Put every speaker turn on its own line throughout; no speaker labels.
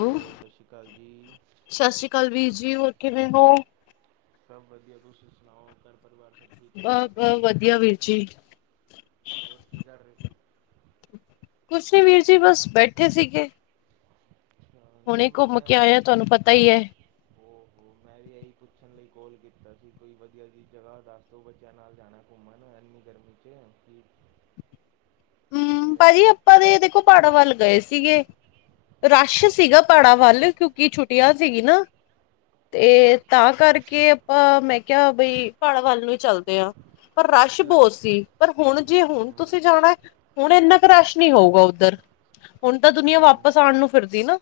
Hello ਸਤਿ ਸ਼੍ਰੀ ਅਕਾਲ ਜੀ।
ਸਤਿ ਸ੍ਰੀ ਅਕਾਲ ਵੀਰ ਜੀ, ਹੋਰ ਕਿਵੇਂ ਹੋ?
ਸਭ ਵਧੀਆ ਤੁਸੀਂ ਸੁਣਾਓ? ਘਰ ਪਰਿਵਾਰ ਸਭ ਠੀਕ-ਠਾਕ?
ਬ-ਬ ਵਧੀਆ ਵੀਰ ਜੀ।
ਹੋਰ ਕੀ ਕਰ ਰਹੇ ਸੀ?
ਕੁਛ ਨਹੀਂ ਵੀਰ ਜੀ ਬਸ ਬੈਠੇ ਸੀਗੇ।
ਅੱਛਾ, ਨਹੀਂ
ਹੁਣੇ ਘੁੰਮ
ਮੈਂ
ਕੇ ਆਏਆ ਤੁਹਾਨੂੰ ਪਤਾ ਹੀ ਹੈ।
ਹੋ ਮੈਂ ਵੀ ਇਹੀ ਪੁੱਛਣ ਲਈ ਕੋਲ ਕੀਤਾ ਸੀ, ਕੋਈ ਵਧੀਆ ਜਿਹੀ ਜਗ੍ਹਾ ਦੱਸ ਦੋ ਬੱਚਿਆਂ ਨਾਲ ਜਾਣਾ ਘੁੰਮਣ ਇੰਨੀ ਗਰਮੀ 'ਚ ਕਿ ਕਿਵੇਂ
ਹੂੰ, ਭਾਜੀ
ਰਹੇ
ਆਪਾਂ ਦੇ ਇਹ ਦੇਖੋ ਪਹਾੜਾ ਵੱਲ ਗਏ ਸੀਗੇ ਰਸ਼ ਸੀਗਾ, ਪਾੜਾਂ ਵੱਲ ਕਿਉਂਕਿ ਛੁੱਟੀਆਂ ਸੀਗੀ ਨਾ
ਅੱਛਾ,
ਤੇ ਤਾਂ ਕਰਕੇ ਆਪਾਂ ਮੈਂ ਕਿਹਾ ਬਈ ਪਾੜਾ ਵੱਲ ਨੂੰ ਚੱਲਦੇ ਹਾਂ ਪਰ ਰਸ਼
ਇਲਾ
ਬਹੁਤ ਸੀ, ਪਰ ਹੁਣ ਜੇ ਹੁਣ ਤੁਸੀਂ
ਹਮ
ਜਾਣਾ ਹੁਣ ਇੰਨਾ ਕੁ ਰਸ਼ ਨਹੀਂ ਹੋਊਗਾ, ਉੱਧਰ ਹੁਣ ਤਾਂ ਦੁਨੀਆਂ
ਹਮ
ਵਾਪਸ ਆਉਣ ਨੂੰ ਫਿਰਦੀ ਨਾ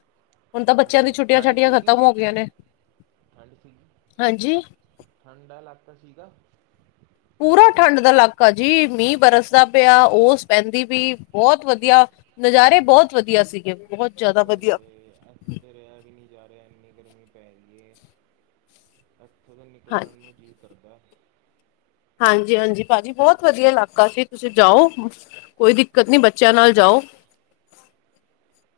ਹੁਣ ਤਾਂ ਬੱਚਿਆਂ ਦੀ
ਹਮ
ਛੁੱਟੀਆਂ
ਠੰਡ
ਛਾੱਟੀਆਂ
ਸੀਗੀ
ਖਤਮ ਹੋ ਗਈਆਂ ਨੇ, ਹਾਂਜੀ
ਠੰਡਾ ਇਲਾਕਾ ਸੀਗਾ
ਪੂਰਾ ਠੰਡ ਦਾ ਇਲਾਕਾ ਜੀ ਮੀਂਹ ਬਰਸਦਾ ਪਿਆ ਔਰਸ ਪੈਂਦੀ ਪਈ ਬਹੁਤ
ਓਏ
ਵਧੀਆ ਨਜ਼ਾਰੇ ਬਹੁਤ ਵਧੀਆ ਸੀਗੇ ਬਹੁਤ ਜ਼ਿਆਦਾ ਵਧੀਆ
[unintelligible] ਇੱਥੇ ਤਾਂ ਰਿਹਾ ਵੀ ਨਹੀਂ ਜਾ ਰਿਹਾ ਇੰਨੀ ਗਰਮੀ ਪੈ ਰਈ ਹੈ ਅੱਥੋਂ ਦਾ
ਹਾਂਜੀ
ਨਿਕਲਣ ਨੂੰ ਜੀ ਕਰਦਾ
ਹਾਂਜੀ-ਹਾਂਜੀ ਭਾਜੀ ਬਹੁਤ ਵਧੀਆ ਇਲਾਕਾ ਸੀ ਤੁਸੀਂ ਜਾਓ ਕੋਈ ਦਿੱਕਤ ਨਹੀਂ ਬੱਚਿਆਂ ਨਾਲ ਜਾਓ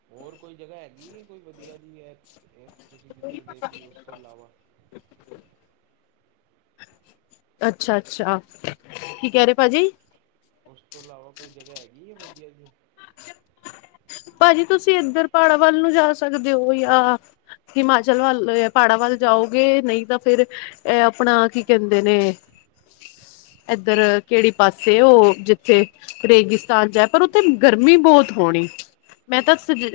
ਹੋਰ ਕੋਈ ਜਗ੍ਹਾ ਹੈਗੀ ਹੈ ਕੋਈ ਵਧੀਆ ਜੀ ਹੈ ਇਹ ਤੁਸੀਂ ਕਿੱਧਰ ਗਏ ਸੀ ਉਸ ਤੋਂ ਇਲਾਵਾ
ਅੱਛਾ-ਅੱਛਾ ਕੀ ਕਹਿ ਰਹੇ ਭਾਜੀ
ਉਸ ਤੋਂ ਇਲਾਵਾ ਕੋਈ ਜਗ੍ਹਾ ਹੈਗੀ ਆ ਵਧੀਆ ਜਿਹੀ
ਭਾਜੀ ਤੁਸੀਂ
ਗਏ
ਇੱਧਰ ਪੜਾਂ ਵੱਲ ਨੂੰ ਜਾ ਸਕਦੇ ਹੋ ਜਾਂ ਹਿਮਾਚਲ ਵੱਲ ਪਹਾੜਾਂ ਵੱਲ ਜਾਓਗੇ ਨਹੀਂ ਤਾਂ ਫਿਰ - ਇਹ ਆਪਣਾ ਕੀ ਕਹਿੰਦੇ ਨੇ
[inaudible]
ਇੱਧਰ ਕਿਹੜੀ ਪਾਸੇ ਉਹ ਜਿੱਥੇ ਰੇਗਿਸਤਾਨ ਜਾਏ ਪਰ ਉੱਥੇ ਗਰਮੀ ਬਹੁਤ ਹੋਣੀ ਮੈਂ ਤਾਂ
ਜੀ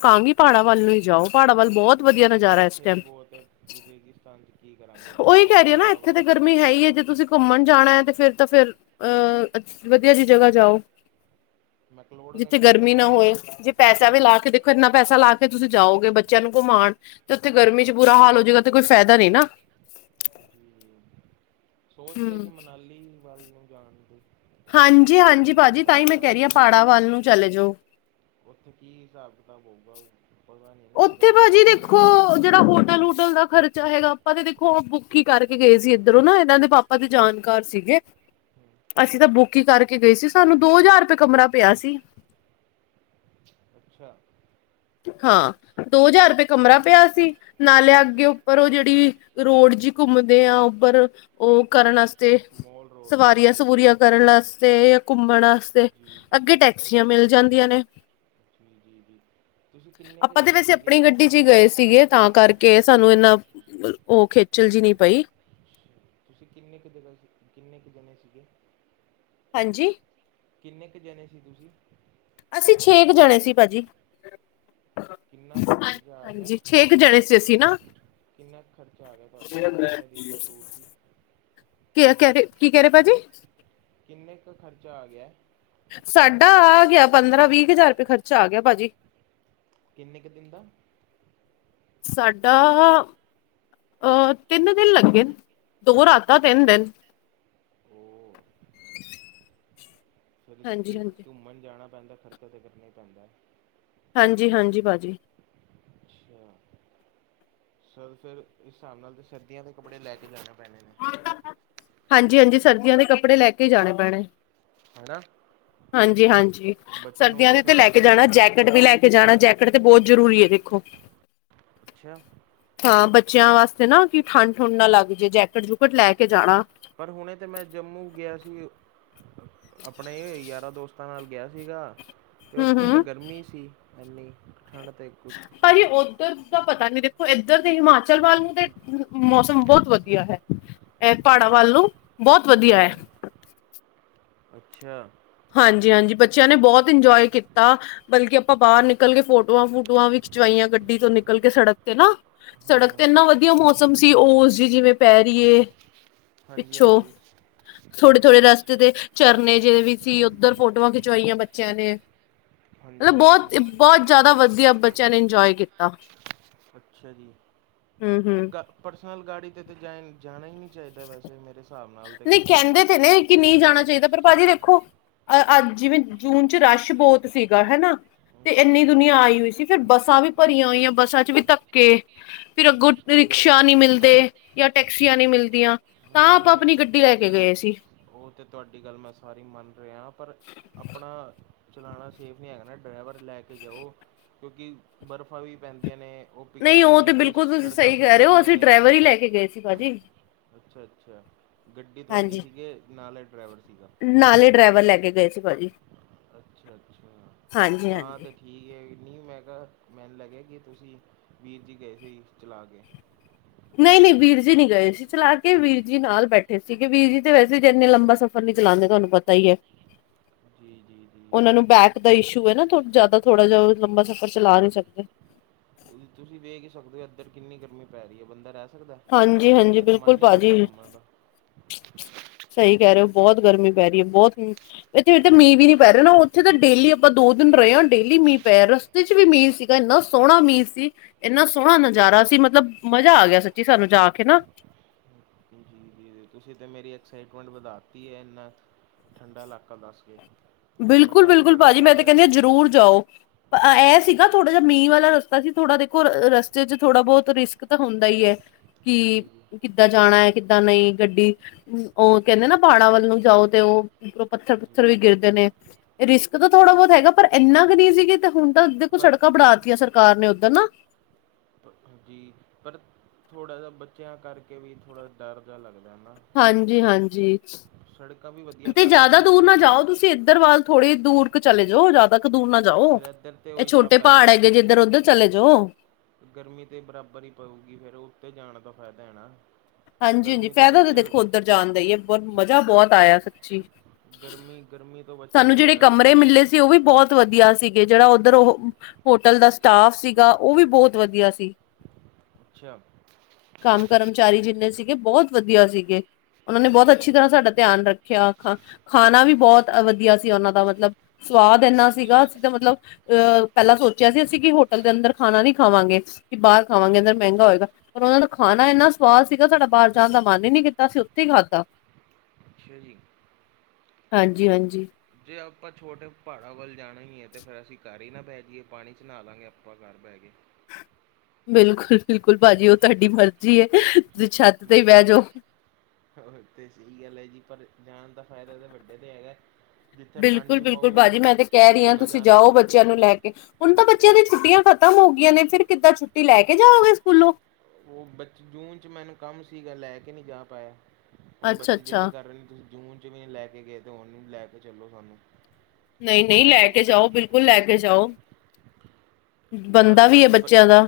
ਕਹਾਂਗੀ ਪਹਾੜਾਂ ਵੱਲ ਨੂੰ ਹੀ ਜਾਓ ਪਹਾੜਾਂ ਵੱਲ ਬਹੁਤ ਵਧੀਆ
ਗਰਮੀ ਤਾਂ
ਨਜ਼ਾਰਾ ਇਸ
ਇੱਥੇ ਵੀ
ਟਾਈਮ।
ਬਹੁਤ ਹੈ ਰੇਗਿਸਤਾਨ ਦੀ
ਉਹੀ ਕਹਿ ਰਹੀਏ ਨਾ ਇੱਥੇ ਤਾਂ ਗਰਮੀ ਹੈ ਹੀ ਹੈ ਜੇ ਤੁਸੀਂ ਘੁੰਮਣ ਜਾਣਾ ਹੈ ਤੇ ਫਿਰ ਤਾਂ ਫਿਰ ਅਹ ਵਧੀਆ ਜਿਹੀ ਜਗ੍ਹਾ ਜਾਓ ਜਿੱਥੇ
ਮੈਕਲੋਡਗੰਜ ਵਗੈਰਾ
ਗਰਮੀ ਨਾ
ਜਾ
ਹੋਏ ਜੇ ਪੈਸਾ
ਮੈਂ
ਵੀ
ਜੀ
ਲਾ ਕੇ ਇੰਨਾ ਪੈਸਾ ਲਾ ਕੇ ਤੁਸੀਂ ਜਾਓਗੇ ਬੱਚਿਆਂ ਨੂੰ ਘੁਮਾਉਣ ਤੇ ਉੱਥੇ ਗਰਮੀ ਚ ਬੁਰਾ ਹਾਲ ਹੋ ਜਾਏਗਾ ਤੇ ਕੋਈ ਫਾਇਦਾ ਨਹੀਂ ਨਾ
ਜੀ ਸੋਚ ਰਹੇ
ਹਮ
ਸੀ ਮਨਾਲੀ ਵੱਲ ਨੂੰ ਜਾਣ ਦੀ ਉੱਥੇ
ਹਾਂਜੀ
ਪਤਾ ਨੀ ਕੀ
ਹਾਂਜੀ ਭਾਜੀ ਤਾਂ ਹੀ
ਹਿਸਾਬ
ਮੈਂ
ਕਿਤਾਬ
ਕਹਿ ਰਹੀ ਹਾਂ
ਹੋਏਗਾ
ਪਹਾੜਾਂ ਵੱਲ ਨੂੰ ਚਲੇ ਜਾਓ।
ਉੱਥੇ ਕੀ ਹਿਸਾਬ ਕਿਤਾਬ ਹੋਊਗਾ ਪਤਾ ਨਹੀਂ ਨਾ
ਉੱਥੇ
ਗਰਮੀ
ਭਾਜੀ ਦੇਖੋ
ਹੋਗੀ
ਜਿਹੜਾ ਹੋਟਲ ਹੋਟਲ ਦਾ ਖਰਚਾ ਹੈਗਾ ਆਪਾਂ ਤੇ ਦੇਖੋ ਬੁੱਕ ਹੀ ਕਰਕੇ ਗਏ ਸੀ ਇੱਧਰੋਂ ਨਾ ਇਦਾਂ ਦੇ ਪਾਪਾ ਦੇ
ਅੱਛਾ
ਜਾਣਕਾਰ ਸੀਗੇ ਅਸੀਂ ਤਾਂ ਬੁੱਕ ਕਰਕੇ ਗਏ ਸੀ ਸਾਨੂੰ ਦੋ ਹਜ਼ਾਰ ਰੁਪਏ ਕਮਰਾ ਪਿਆ ਸੀ।
ਅੱਛਾ।
ਹਾਂ ਦੋ ਹਜ਼ਾਰ ਰੁਪਏ ਕਮਰਾ ਪਿਆ ਸੀ। ਨਾਲੇ ਅੱਗੇ ਉੱਪਰ ਉਹ ਜਿਹੜੀ ਰੋਡ ਜੀ ਘੁੰਮਦੇ ਆ ਉੱਪਰ ਉਹ ਕਰਨ ਤੇ
ਮੋਲ ਰੋਡ
ਸਵਾਰੀਆਂ ਸਵਰੀਆਂ ਕਰਨ ਵਾਸਤੇ ਜਾਂ
ਜੀ
ਘੁੰਮਣ ਵਾਸਤੇ
ਜੀ ਜੀ
ਅੱਗੇ ਟੈਕਸੀਆਂ ਮਿਲ ਜਾਂਦੀਆਂ ਨੇ
ਜੀ ਜੀ ਤੁਸੀਂ ਕਿੰਨੇ ਕੁ
ਆਪਾਂ ਤੇ
ਜਣੇ
ਵੈਸੇ
ਸੀਗੇ
ਆਪਣੀ ਗੱਡੀ ਜੀ ਗਏ ਸੀਗੇ ਤਾਂ ਕਰਕੇ
ਅੱਛਾ
ਸਾਨੂੰ
ਅੱਛਾ
ਇਨਾ
ਅੱਛਾ
ਉਹ ਖੇਚਲ ਜਹੀ ਨੀ ਪਈ
ਅੱਛਾ ਤੁਸੀਂ ਕਿੰਨੇ ਜੱਗਾ ਸੀ ਕਿੰਨੇ ਜਣੇ ਸੀਗੇ
ਹਾਂਜੀ
ਕਿੰਨੇ ਜਣੇ ਸੀ ਤੁਸੀਂ
ਅਸੀਂ ਛੇ ਜਾਣੇ ਸੀ ਭਾਜੀ
ਕਿੰਨਾ ਕੁ ਖ਼ਰਚਾ ਆ ਗਿਆ
ਹਾਂਜੀ ਛੇ ਕੁ ਜਣੇ ਸੀ ਅਸੀਂ ਨਾ
ਕਿੰਨਾ ਕੁ ਖਰਚਾ ਆ ਗਿਆ ਤੁਹਾਡਾ ਕਿੰਨੇ ਦਿਨ ਦਾ ਟੂਰ ਸੀ।
ਕਹਿ ਕੀ ਕਹਿ ਰਹੇ ਭਾਜੀ
ਕਿੰਨੇ ਖਰਚਾ ਆ ਗਿਆ
ਸਾਡਾ ਆ ਗਿਆ ਪੰਦਰਾਂ ਵੀਹ ਕੁ ਹਜ਼ਾਰ ਰੁਪਏ ਖਰਚਾ ਆ ਗਿਆ ਭਾਜੀ
ਕਿੰਨੇ ਕੁ ਦਿਨ ਦਾ
ਸਾਡਾ ਅਹ ਤਿੰਨ ਦਿਨ ਲੱਗੇ ਨੇ ਦੋ ਰਾਤਾਂ ਤਿੰਨ ਦਿਨ
ਉਹ ਫਿਰ
ਹਾਂਜੀ
ਜੇ
ਹਾਂਜੀ
ਘੁੰਮਣ ਜਾਣਾ ਪੈਂਦਾ ਖਰਚਾ ਤਾਂ ਕੱਢਣਾ ਪੈਂਦਾ
ਹਾਂਜੀ, ਹਾਂਜੀ ਬਾਜੀ।
ਅੱਛਾ, ਸਰ ਫਿਰ ਇਸ ਹਿਸਾਬ ਨਾਲ ਤੇ ਸਰਦੀਆਂ ਦੇ ਕੱਪੜੇ ਲੈ ਕੇ ਜਾਣੇ ਪੈਣੇ। ਨੇ
ਹਾਂਜੀ, ਹਾਂਜੀ ਸਰਦੀਆਂ ਦੇ ਕੱਪੜੇ ਲੈ ਕੇ ਈ ਜਾਣੇ ਪੈਣੇ।
ਹਾਣਾ
ਹਾਂਜੀ, ਹਾਂਜੀ ਸਰਦੀਆਂ
ਤਾਂ
ਦੇ ਤੇ
ਫਿਰ
ਲੈ ਕੇ
ਜੀ
ਜਾਣਾ ਜੈਕ ਜੈਕਟ ਵੀ ਲੈ ਕੇ ਜਾਣਾ ਜੈਕਟ ਤੇ ਬਹੁਤ ਜ਼ਰੂਰੀ ਏ ਵੇਖੋ।
ਅੱਛਾ।
ਹਾਂ, ਬੱਚਿਆਂ ਵਾਸਤੇ ਨਾ ਕਿ ਠੰਡ ਠੁੰਡ ਨਾ ਲੱਗ ਜੇ ਜੈਕਟ ਜੁਕਟ ਲੈ ਕੇ ਜਾਣਾ।
ਪਰ ਹੁਣੇ ਤੇ ਮੈਂ ਜੰਮੂ ਗਿਆ ਸੀ ਆਪਣੇ ਯਾਰਾਂ ਦੋਸਤ ਾਂਤਾ ਨਾਲ ਗਿਆ ਸੀਗਾ ਤੇ
ਹੂੰ
ਉੱਥੇ ਤੇ
ਹੂੰ
ਗਰਮੀ ਸੀ ਇੰਨੀ ਠੰਡ ਤੇ ਕੁਛ
ਭਾਜੀ ਓਦ ਤੇਰ ਤਾਂ ਪਤਾ ਨਹੀ ਦੇਖੋ ਇੱਧਰ ਦੇ ਹਿਮਾਚਲ ਵੱਲ ਨੂੰ ਤੇ ਮੌਸਮ ਬਹੁਤ ਵਧੀਆ ਹੈ। ਐ ਪਹਾੜਾਂ ਵੱਲ ਨੂੰ ਬਹੁਤ ਵਧੀਆ
ਹੂੰ
ਐ।
ਅੱਛਾ।
ਹਾਂਜੀ ਹਾਂਜੀ ਬ ਚਿਆਂ ਨੇ ਬਹੁਤ ਇੰਜੋਏ ਕੀਤਾ। ਬਲਕਿ ਆਪਾਂ ਬਾਰ ਨਿਕਲ ਕੇ ਫੋਟੋਆਂ ਫੂਟੂਆਂ ਵੀ ਖਿਚਵਾਈਆਂ ਗੱਡੀ ਤੋਂ ਨਿਕਲ ਕੇ ਸੜਕ ਤੇ ਨਾ। ਸੜਕ ਤੇ
ਹੂੰ
ਇੰਨਾ ਵਧੀਆ ਮੌਸਮ ਸੀ ਓਸ ਜੀ ਜਿਵੇਂ ਪੈ ਰੀਏ।
ਹਾਂਜੀ
ਪਿੱਛੋਂ
ਹਾਂਜੀ
ਥੋੜੇ ਥੋੜੇ
ਹਾਂਜੀ
ਰਸਤੇ ਤੇ ਝਰਨੇ ਜੇ ਵੀ ਸੀ ਉੱਧਰ ਫੋਟੋਆਂ ਖਿਚਵਾਈਆਂ ਬੱਚਿਆਂ ਨੇ।
ਹਾਂਜੀ
ਮਤਲਬ
ਹਾਂਜੀ
ਬਹੁਤ-ਬਹੁਤ ਜ਼ਿਆਦਾ ਵਧੀਆ ਬੱਚਿਆਂ ਨੇ ਇੰਜੋਏ ਕੀਤਾ।
ਅੱਛਾ ਜੀ ਤੇ
ਹੂੰ-ਹੂੰ
ਗ ਪਰਸਨਲ ਗਾੜੀ ਤੇ ਤਾਂ ਜਾਇ ਜਾਣਾ ਹੀ ਨਹੀਂ ਚਾਹੀਦਾ ਵੈਸੇ ਤੇ ਮੇਰੇ ਸਾਬ ਨਾਲ ਤੇ
ਨਹੀਂ
ਕਿਉਂਕਿ
ਕਹਿੰਦੇ ਤੇ ਨੇ ਕਿ ਨਹੀਂ ਜਾਣਾ ਚਾਹੀਦਾ ਪਰ ਭਾਜੀ ਦੇਖੋ ਅੱਜ ਜਿਵੇਂ ਜੂਨ ਚ ਰਸ਼ ਬਹੁਤ ਸੀਗਾ ਹੈਨਾ ਤੇ
ਹਾਂਜੀ,
ਇੰਨੀ ਦੁਨੀਆਂ ਆਈ ਹੋਈ ਸੀ ਫਿਰ ਬੱਸਾਂ ਵੀ ਭਰੀਆਂ ਹੋਈਆਂ ਸੀ ਬੱਸਾਂ ਚ ਵੀ ਧੱਕੇ ਫਿਰ ਅੱਗੋਂ
ਹੂੰ।
ਰਿਕਸ਼ਾ ਨੀ ਮਿਲਦੇ ਯਾ ਟੈਕਸੀਆਂ ਨੀ ਮਿਲਦੀਆਂ ਤਾਂ
ਨਹੀਂ
ਆਪਾਂ ਆਪਣੀ
ਨਹੀਂ
ਗੱਡੀ ਲੈ ਕੇ ਗਏ
ਜੀ
ਸੀ
ਓ ਤੇ ਤੁਹਾਡੀ ਗੱਲ ਮੈਂ ਸਾਰੀ ਮੰਨ ਰਿਹਾ ਪਰ ਆਪਣਾ ਚਲਾਣਾ ਸੇਫ ਨੀ ਹੈਗਾ ਨਾ ਡਰਾਈਵਰ ਲੈ ਕੇ ਜਾਓ ਕਿਉਂਕਿ ਬਰਫ਼ਾਂ ਵੀ ਪੈਂਦੀਆਂ ਨੇ ਓ
ਨਹੀਂ
ਪਿਘਲਦੀਆਂ
ਉਹ
ਨੇ ਤੇ
ਬਿਲਕੁਲ ਤੁਸੀਂ
ਸੜਕਾਂ
ਸਹੀ ਕਹਿ ਰਹੇ ਹੋ
ਫਿਸਲਦੀਆਂ
ਅਸੀਂ
ਨੇ
ਡਰਾਈਵਰ ਹੀ ਲੈ ਕੇ ਗਏ ਸੀ ਭਾਜੀ
ਅੱਛਾ-ਅੱਛਾ ਗੱਡੀ ਤੁਹਾਡੀ
ਹਾਂਜੀ
ਸੀਗੇ ਨਾਲ ਏ ਡਰਾਈਵਰ ਸੀ ਗਾ
ਨਾਲੇ
[unintelligible]
ਡਰਾਈਵਰ ਲੈ ਕੇ ਗਏ ਸੀ ਭਾਜੀ
ਅੱਛਾ-ਅੱਛਾ
ਹਾਂਜੀ
ਤਾਂ
ਹਾਂਜੀ
ਤੇ ਠੀਕ ਹੈ [unintelligible] ਨੀ ਮੈਂ ਕਿਹਾ ਮੈਨੂੰ ਲੱਗਿਆ ਕਿ ਤੁਸੀਂ ਵੀਰ ਜੀ ਗਏ ਸੀ ਚਲਾ ਕੇ
ਨਈ -ਨਈ ਵੀਰ ਜੀ ਨਹੀਂ ਗਏ ਸੀ ਚਲਾ ਕੇ ਵੀਰ ਜੀ ਨਾਲ ਬੈਠੇ ਸੀ ਗੇ ਵੀਰ ਜੀ ਤੇ ਵੈਸੇ ਜੇ ਇਨੇ ਲੰਬਾ ਸਫ਼ਰ ਹੁਣ ਨੀ ਚਲਾਉਂਦੇ ਤੁਹਾਨੂੰ ਪਤਾ ਈ ਐ
[inaudible] ਜੀ
ਉਹਨਾਂ
ਜੀ
ਨੂੰ ਬੈਕ ਦਾ ਇਸ਼ੂ ਐ ਨਾ ਤੋ ਜ਼ਿਆਦਾ ਥੋੜ੍ਹਾ ਜਿਹਾ ਲੰਬਾ ਸਫ਼ਰ ਚਲਾ ਨਹੀਂ ਸਕਦੇ
ਤੁਸੀਂ ਵੇਖ ਹੀ ਸਕਦੇ ਹੋ ਇੱਧਰ ਕਿੰਨੀ ਗਰਮੀ ਪੈ ਰਹੀ ਹੈ ਬੰਦਾ ਰਹਿਸ
ਹਾਂਜੀ
[unintelligible]
ਹਾਂਜੀ
ਬੰਦੇ ਦਾ ਮਨ
ਬਿਲਕੁਲ
ਨਹੀਂ
ਭਾਜੀ
ਕਰਦਾ ਘੁੰਮਣ ਦਾ।
ਸਹੀ ਕਹਿ ਰਹੇ ਓ ਬਹੁਤ ਗਰਮੀ ਪੈ ਰਹੀ ਹੈ ਬਹੁਤ ਇੱਥੇੇ ਮੀਂਹ ਵੀ
ਹਾਂਜੀ
ਨੀ ਪੈ
ਹਾਂਜੀ
ਰਿਹਾ ਨਾ ਇੱਥੇ ਤਾਂ ਡੇਲੀ ਆਪਾਂ ਦੋ ਦਿਨ ਰਹੇ ਹਾਂ ਡੇਲੀ ਮੀਂਹ ਪੇਆ ਰਸਤੇ ਚ ਇਥੇ ਵੀ ਮੀਹ ਸੀਗਾ ਇੰਨਾ ਸੋਹਣਾ ਮੀਹ ਸੀ ਇੰਨਾ ਸੋਹਣਾ ਨਜ਼ਾਰਾ ਸੀ ਮਤਲਬ ਮਜ਼ਾ ਆ ਗਿਆ ਸੀ ਜੀ, ਸਾਨੂੰ ਜਾ ਕੇ ਨਾ
ਜੀ ਜ ਤੁਸੀਂ ਤੇ ਮੇਰੀ ਐਕਸਾਈਟਮੈਂਟ ਵਧਾਤੀ ਏ ਇੰਨਾ ਠੰਡਾ ਲਾਕਾ ਦੱਸ ਕੇ ਮੇਰਾ ਤਾਂ ਮਨ ਹੀ
ਬਿਲਕੁਲ-ਬਿਲਕੁਲ
ਬੜਾ
ਭਾਜੀ ਮੈਂ
ਕਰ
ਤੇ
ਰਿਹਾ
ਕਹਿੰਦੀ ਆ ਜ਼ਰੂਰ ਜਾਓ। ਐ ਸੀ ਨਾ ਥੋੜਾ ਜਿਹਾ ਮੀਂਹ ਵਾਲਾ ਰਸਤਾ ਸੀ ਥੋੜਾ ਦੇਖੋ ਅ ਰਸਤੇ ਚ ਥੋੜਾ ਬਹੁਤ ਰਿਸਕ ਓ ਤਾਂ ਹੁੰਦਾ ਈ ਹੈ
ਜੀ
ਕਿ
ਜੀ
ਕਿੱਦਾਂ ਜਾਣਾ ਏ ਕਿੱਦਾਂ ਨਈ ਗੱਡੀ ਉ ਕਹਿੰਦੇ ਨਾ ਪਾੜਾਂ ਵੱਲ ਨੂੰ
ਜੀ
ਜਾਓ ਤੇ
ਜੀ
ਓ ਉਪਰੋਂ
ਜੀ
ਪੱਥਰ-ਪੁੱਥਰ ਵੀ
ਜੀ
ਗਿਰਦੇ ਨੇ ਰਿਸਕ ਤਾਂ ਥੋੜਾ ਬਹੁਤ ਹੈਗਾ ਪਰ ਇੰਨਾ ਕੁ ਨਹੀਂ ਸੀਗੀ ਤੇ ਦੇਖੋ ਹੁਣ ਤਾਂ ਦੇਖੋ
ਪਰ
ਸੜਕਾਂ ਬਣਾਤੀਆਂ ਸਰ ਕਾਰ ਨੇ ਉੱਧਰ ਨਾ
ਜੀ ਪਰ ਥੋੜ੍ਹਾ ਜਿਹਾ ਬੱਚਿਆਂ ਕਰਕੇ ਵੀ ਥੋੜ੍ਹਾ ਡਰ ਜਿਹਾ ਲੱਗਦਾ ਨਾ
ਹਾਂਜੀ-ਹਾਂਜੀ,
ਸੜਕਾਂ ਵੀ ਵਧੀਆ
ਤੇ
ਕਰਤੀਆਂ
ਜ਼ਿਆਦਾ
ਨੇ
ਦੂਰ ਨਾ ਜਾਓ ਤੁਸੀਂ ਇੱਧਰ ਵਲ ਥੋੜ੍ਹੀ ਦੂਰ ਕ ਚਲੇ ਜਾਓ ਜ ਕ ਦੂਰ ਨਾ ਜਾਓ।
ਫਿਰ ਇੱਧਰ ਤੇ
ਇਹ
ਉਹੀ ਹਿਸਾਬ
ਛੋਟੇ
ਪੈ
ਪਹਾੜ
ਗਿਆ
ਹੈਗੇ ਜਿੱਧਰ, ਉੱਧਰ ਚਲੇ ਜਾਓ।
ਗਰਮੀ ਤੇ ਬਰਾਬਰ ਹੀ ਪਊਗੀ ਫੇਰ ਉੱਤੇ ਜਾਣ ਦਾ ਫਾਇਦਾ ਹੈ ਨਾ।
ਹਾਂਜੀ-ਹਾਂਜੀ,
ਗਰਮੀ ਤੋਂ
ਫਾਇਦਾ ਤਾਂ
ਬਚਣ
ਦੇਖੋ ਉੱਧਰ ਜਾਣ ਦਾ ਹੀ ਹੈ ਬ ਮਜ਼ਾ ਬਹੁਤ ਆਇਆ ਸੱਚੀ।
ਗਰਮੀ, ਗਰਮੀ ਤੋਂ ਬਚਨ ਲਈ ਤਾਂ ਸੀ ਘੁੰਮ
ਤੇ ਉਹ ਵੀ ਬਹੁਤ ਵਧੀਆ ਸੀਗੇ ਜਿਹੜਾ ਉੱਧਰ ਉਹ ਹੋਟਲ ਦਾ ਸਟਾਫ ਸੀਗਾ ਉਹ ਵੀ ਬਹੁਤ ਵਧੀਆ ਸੀ।
ਅੱਛਾ
ਕੰਮ ਕਰਮਚਾਰੀ ਜਿੰਨੇ ਸੀਗੇ ਬਹੁਤ ਵਧੀਆ ਸੀਗੇ ਉਹਨਾਂ ਨੇ ਬਹੁਤ ਅੱਛੀ ਤਰ੍ਹਾਂ ਸਾਡਾ ਧਿਆਨ ਰੱਖਿਆ। ਖਾ -ਖਾਣਾ ਵੀ ਬਹੁਤ ਵਧੀਆ ਸੀ ਉਹਨਾਂ ਦਾ ਮਤਲਬ ਸਵਾਦ ਇੰਨਾ ਸੀਗਾ ਅਸੀਂ ਤਾਂ ਮਤਲਬ ਅਹ ਪਹਿਲਾਂ ਸੋਚਿਆ ਸੀ ਅਸੀਂ ਕਿ ਹੋਟਲ ਦੇ ਅੰਦਰ ਖਾਣਾ ਨਹੀਂ ਖਾਵਾਂਗੇ ਕਿ ਬਾਹਰ ਖਾਵਾਂਗੇ ਅੰਦਰ ਮਹਿੰਗਾ ਹੋਏਗਾ, ਪਰ ਉਹਨਾਂ ਦਾ ਖਾਣਾ ਇੰਨਾ ਸਵਾਦ ਸੀਗਾ ਸਾਡਾ ਬਾਹਰ ਜਾਣ ਦਾ ਮਨ ਹੀ ਨਹੀਂ ਕੀਤਾ ਅਸੀਂ ਉੱਥੇ ਹੀ ਖਾਧਾ
ਅੱਛਾ ਜੀ।
ਹਾਂਜੀ- ਹਾਂਜੀ
ਜੇ ਆਪਾਂ ਛੋਟੇ ਪਹਾੜਾਂ ਵੱਲ ਜਾਣਾ ਹੀ ਹੈ ਤਾਂ ਫੇਰ ਅਸੀਂ ਘਰ ਹੀ ਨਾ ਬਹਿ ਜਾਈਏ ਪਾਣੀ ਚ ਨਾ ਲਵਾਂਗੇ ਆਪਾਂ ਘਰ ਬਹਿ ਕੇ।
ਬਿਲਕੁਲ- ਬਿਲਕੁਲ ਭਾਜੀ, ਉਹ ਤੁਹਾਡੀ ਮਰਜ਼ੀ ਹੈ ਤੁਸੀਂ ਛੱਤ ਤੇ ਹੀ ਬਹਿ ਜਾਓ।
ਹੋਰ ਤੇ ਸਹੀ ਗੱਲ ਹੈ ਜੀ। ਪਰ ਜਾਣ ਦਾ ਫਾਇਦਾ ਤਾਂ ਵੱਡੇ ਤੇ ਹੈਗਾ। ਜਿੱਥੇ ਠੰਡ
ਬਿਲਕੁਲ-
ਵੀ
ਬਿਲਕੁਲ
ਪਊ
ਭਾਜੀ, ਮੈਂ ਤੇ ਕਹਿ ਰਹੀ ਹਾਂ ਤੁਸੀਂ
ਨਜ਼ਾਰਾ
ਜਾਓ
ਆਉਣ
ਬੱਚਿਆਂ ਨੂੰ ਲੈ ਕੇ ਹੁਣ ਤਾਂ ਬੱਚਿਆਂ ਦੀ ਛੁਟੀਆਂ ਖਤਮ ਹੋ ਗਈਆਂ ਨੇ ਫਿਰ ਕਿੱਦਾਂ ਛੁੱਟੀ ਲੈ ਕੇ ਜਾਓਗੇ ਸਕੂਲੋਂ?
ਉਹ ਬ ਜੂਨ ਚ ਮੈਨੂੰ ਕੰਮ ਸੀਗਾ ਲੈ ਕੇ ਨਹੀਂ ਜਾ ਪਾਇਆ। ਹੁਣ ਬੱਚੇ ਜ਼ਿਦ
ਅੱਛਾ-ਅੱਛਾ।
ਕਰ ਰਹੇ ਨੇ, ਤੁਸੀਂ ਜੂਨ 'ਚ ਵੀ ਨਈ ਲੈ ਕੇ ਗਏ, ਹੁਨ ਲੈ ਕੇ ਚੱਲੋ ਸਾਨੂੰ।
ਨਹੀਂ -ਨਹੀਂ, ਲੈ
ਨਾਲੇ
ਕੇ ਜਾਓ, ਬਿਲਕੁਲ ਲੈ ਕੇ ਜਾਓ।
ਨਾਲੇ
ਬਣਦਾ ਵੀ ਏ
ਤੁਹਾਡੀ ਪ
ਬੱਚਿਆਂ ਦਾ।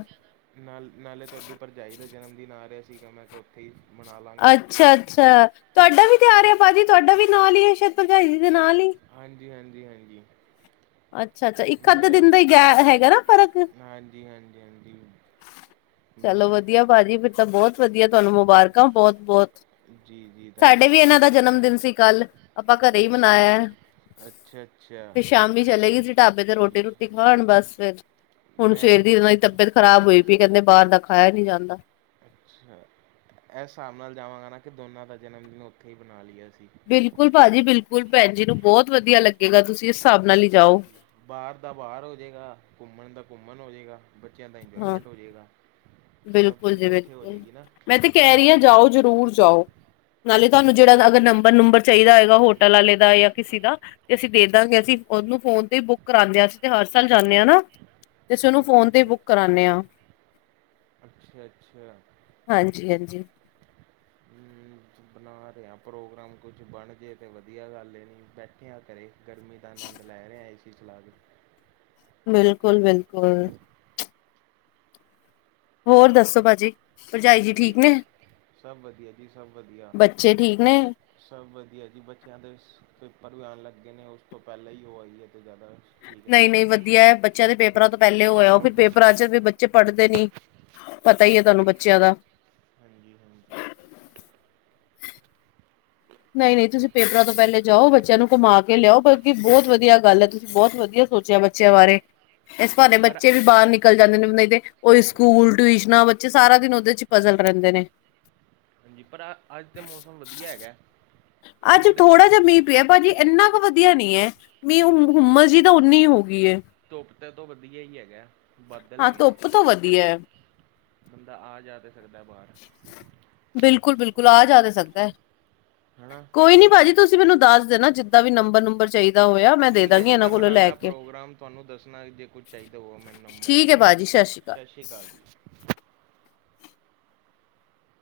ਨਾਲ ਨਾਲੇ ਤੁਹਾਡੀ ਭਰਜਾਈ ਦਾ ਜਨਮਦਿਨ ਆ ਰਿਹਾ ਸੀਗਾ ਮੈਂ ਕਿਹਾ ਓਥੇ ਮਨਾ ਲਾਂਗੇ।
ਅੱਛਾ- ਅੱਛਾ, ਤੁਹਾਡਾ ਵੀ ਤੇ ਆ ਰਿਹਾ ਹੈ ਭਾਜੀ, ਤੁਹਾਡਾ ਵੀ ਨਾਲ ਹੀ ਆ ਸ਼ਾਇਦ ਭਰਜਾਈ ਜੀ ਦੇ ਨਾਲ ਹੀ
ਹਾਂਜੀ- ਹਾਂਜੀ- ਹਾਂਜੀ।
ਅੱਛਾ -ਅੱਛਾ, ਇੱਕ ਅੱਧੇ
ਮੇਰਾ
ਦਿਨ
ਵੀ
ਦਾ ਹੀ ਗ ਹੈਗਾ ਨਾ ਫਰਕ।
ਹਾਂਜੀ -ਹਾਂਜੀ- ਹਾਂਜੀ। ਹਮ,
ਚਲੋ ਵਧੀਆ ਭਾਜੀ ਫਿਰ ਤਾਂ ਬਹੁਤ ਵਧੀਆ ਤੁਹਾਨੂੰ ਮੁਬਾਰਕਾਂ ਬਹੁਤ -ਬਹੁਤ।
ਜੀ ਜੀ
ਸਾਡੇ ਵੀ
ਧੰਨਵਾਦ
ਇਹਨਾਂ ਦਾ ਜਨਮ ਦਿਨ ਸੀ ਕੱਲ। ਆਪਾਂ ਘਰੇ ਹੀ
ਅੱਛਾ
ਮਨਾਇਆ।
ਅੱਛਾ ਅੱਛਾ
ਫੇ ਸ਼ਾਮੀ ਚਲੇ ਗਈ ਸੀ ਢਾਬੇ ਤੇ
ਜੀ
ਰੋਟੀ-ਰੁ
ਜੀ
ਖਾਣ। ਬਸ ਫਿਰ ਹੁਣ
ਮੈਂ
ਸਵੇਰ ਦੀ ਇਹਨਾਂ ਦੀ ਤਬੀਅਤ ਖਰਾਬ ਹੋਈ ਪਈ ਕਹਿੰਦੇ ਬਾਹਰ ਦਾ ਖਾਇਆ ਨਹੀਂ ਜਾਂਦਾ
ਅੱਛਾ, ਇਸ ਹਿਸਾਬ ਨਾਲ ਜਾਵਾਂਗਾ ਨਾ ਕਿ ਦੋਨਾਂ ਦਾ ਜਨਮਦਿਨ ਉੱਥੇ ਹੀ ਮਣਾ ਲਈਏ ਅਸੀਂ
ਬਿਲਕੁਲ ਭਾਜੀ ਬਿਲਕੁਲ, ਭੈਣ ਜੀ ਨੂੰ ਬਹੁਤ ਵਧੀਆ ਲੱਗੇਗਾ ਤੁਸੀਂ ਇਸ ਹਿਸਾਬ ਨਾਲ ਹੀ ਜਾਓ।
ਬਾਹਰ ਦਾ ਬਾਹਰ ਹੋ ਜਾਏਗਾ, ਘੁੰਮਣ ਦਾ ਘੁੰਮਣ ਹੋ ਜਾਏਗਾ, ਬੱਚਿਆਂ ਦਾ
ਹਾਂ
ਇੰਜੋਏਮੈਂਟ ਹੋ ਜਾਏਗਾ। ਸਭ
ਬਿਲਕੁਲ
ਚੀਜ਼
ਜੀ
ਇਕੱਠੇ ਹੋ
ਬਿਲਕੁਲ
ਜਾਏਗੀ ਨਾ।
ਮੈਂ ਤੇ ਕਹਿ ਰਹੀ ਹਾਂ ਜਾਓ ਜਰੂਰ ਜਾਓ। ਨਾਲੇ ਤੁਹਾਨੂੰ ਜਿਹੜਾ ਅਗਰ ਨੰਬਰ -ਨੰਬਰ ਚਾਹੀਦਾ ਹੋਏਗਾ ਹੋਟਲ ਵਾਲੇ ਦਾ ਜਾਂ ਕਿਸੇ ਦਾ, ਤੇ ਅਸੀਂ ਦੇ ਦਾਂਗੇ ਅਸੀਂ ਓਨੂੰ ਫੋਨ ਤੇ ਬੁੱਕ ਕਰਾਦੇਗੇ ਅਸੀਂ ਤੇ ਹਰ ਸਾਲ ਜਾਂਦੇ ਹਾਂ ਨਾ। ਤੇ ਅਸੀਂ ਉਹਨੂੰ
ਅੱਛਾ
ਫੋਨ ਤੇ ਹੀ
ਅੱਛਾ
ਬੁੱਕ ਕਰਾਉ ਹਾਂ
ਅੱਛਾ- ਅੱਛਾ।
ਹਾਂਜੀ -ਹਾਂਜੀ
[unintelligible] ਮ ਬਣਾ ਰਿਹਾ ਪ੍ਰੋਗਰਾਮ ਕੁਛ ਬਣ ਜੇ ਤਾਂ ਵਧੀਆ ਗੱਲ ਇਹ ਨਹੀਂ ਬੈਠੇ ਆ ਘਰੇ। ਗਰਮੀ ਦਾ ਆਨੰਦ ਲਰੇ ਹਾਂ ਅਸੀ ਚਲਾ ਕੇ।
ਬਿਲਕੁਲ-ਬਿਲਕੁਲ। ਹੋਰ ਦੱਸੋ ਭਾਜੀ, ਭਰਜਾਈ ਜੀ
ਹਾਂਜੀ
ਠੀਕ ਨੇ?
ਸਭ ਵਧੀਆ ਜੀ, ਸਭ ਵਧੀਆ।
ਬੱਚੇ ਠੀਕ ਨੇ?
ਸਭ ਵਧੀਆ ਜੀ। ਬੱਚਿਆਂ ਦੇ ਪੇਪਰ ਲਾਣ ਲੱਗੇ ਨੇ, ਉਸ ਤੋਂ ਪਹਿਲਾਂ ਹੀ ਉਹ ਆਈ ਹੈ, ਤੇ ਜ਼ਿਆਦਾ। ਠੀਕ ਰਹੂਗਾ
ਨਈ-ਨਈ, ਵਧੀਆ ਹੈ ਬ ਚਲ, ਪੇਪਰਾਂ ਤੋਂ ਪਹਿਲੇ ਹੋ ਆਇਓ ਫਿਰ ਪੇਪਰਾਂ ਚ ਬੱਚੇ ਪੜ੍ਹਦੇ ਨੀ, ਪਤਾ ਹੀ ਤੁਹਾਨੂੰ ਬੱਚਿਆਂ ਦਾ।
ਹਾਂਜੀ-ਹਾਂਜੀ।
ਨਈ-ਨਈ ਤੁਸੀਂ ਪੇਪਰਾਂ ਤੋਂ ਪਹਿਲੇ ਜਾਓ, ਬੱਚੇਆਂ ਨੂੰ ਘੁਮਾ ਕੇ ਲੇਆਓ ਬਲਕਿ, ਬੋਤ ਵਦੀਆ ਗਾੱਲ ਐ, ਤੁਸੀਂ ਬੋਤ ਵਦੀਆ ਸੋਚੇਆ ਬੱਚੇਆਂ ਬਾਰੇ। ਇਸ ਬ੍ਹਾਨੇ
ਪਰ
ਬੱਚੇ ਵੀ ਬਾਰ ਨਿਕ ਨਿਕਲ ਜਾਂਦੇ ਨਈ ਤੇ, ਓਈ ਸਕੂਲ, ਟਿਊਸ਼ਨਾਂ ਬੱਚੇ ਸਾਰਾ ਦਿਨ ਓਦੇ ਚ ਪਜ਼ਲ ਰੈਂਦੇ ਨੇ।
ਹਾਂਜੀ ਪਰ ਆ, ਆੱਜ ਤਾਂ ਮੌਸਮ ਵਦੀਆ ਹੈਗਾ।
ਅੱਜ
ਥੋੜ੍ਹੀ ਕੁ
ਥੋੜਾ ਜੇਆ ਮੀਂ ਪੇਆ, ਭਾਜੀ ਏਨਾ ਕ ਵਦੀਆ ਨਈ ਐ, ਮੀਂ ਓ ਹੁੰ, ਹੁੰਮਾ ਜੀ ਤੋ ਓਨੀ ਹੋ ਗਈ ਏ।
ਧੁੱਪ ਤੋਂ ਵਦੀਆ ਈ ਹੈਗਾ, ਬੱਦਲ
ਹਾਂ
ਹੈਗੇ ਨੇ।
ਧੁੱਪ ਤੋਂ ਵਧੀਆ ਹੈ।
ਬੰਦਾ ਆ ਜਾ ਤਾਂ ਸਕਦਾ ਬਾਰ।
ਬਿਲਕੁਲ-ਬਿਲਕੁਲ ਆ ਜਾ ਤਾਂ ਸਕਦਾ ਐ।
ਹੈ
ਕੋਈ ਨੀ ਭਾਜੀ
ਨਾ
ਤੁਸੀਂ ਮੈਨੂੰ ਦੱਸ ਦੇਣਾ, ਜਿੱਦਾਂ ਵੀ ਨੰਬਰ, ਨੂੰਬਰ ਚਈ
ਠੀਕ ਐ ਜੀ ਮੈਂ ਬਣਾਣਾ ਪ੍ਰੋਗਰਾਮ ਤੁਆਨੂੰ ਦੱਸਣਾ ਜੇ ਕੁਝ ਚਾਈਦਾ ਓ ਮੈਨੂੰ ਨੰਬਰ,
ਠੀਕ ਹੈ
ਨੂੰਬਰ
ਭਾਜੀ ਸਤਿ ਸ਼੍ਰੀ ਅਕਾਲ।
ਸ਼ਸ਼ੀ ਕਾਲ ਜੀ।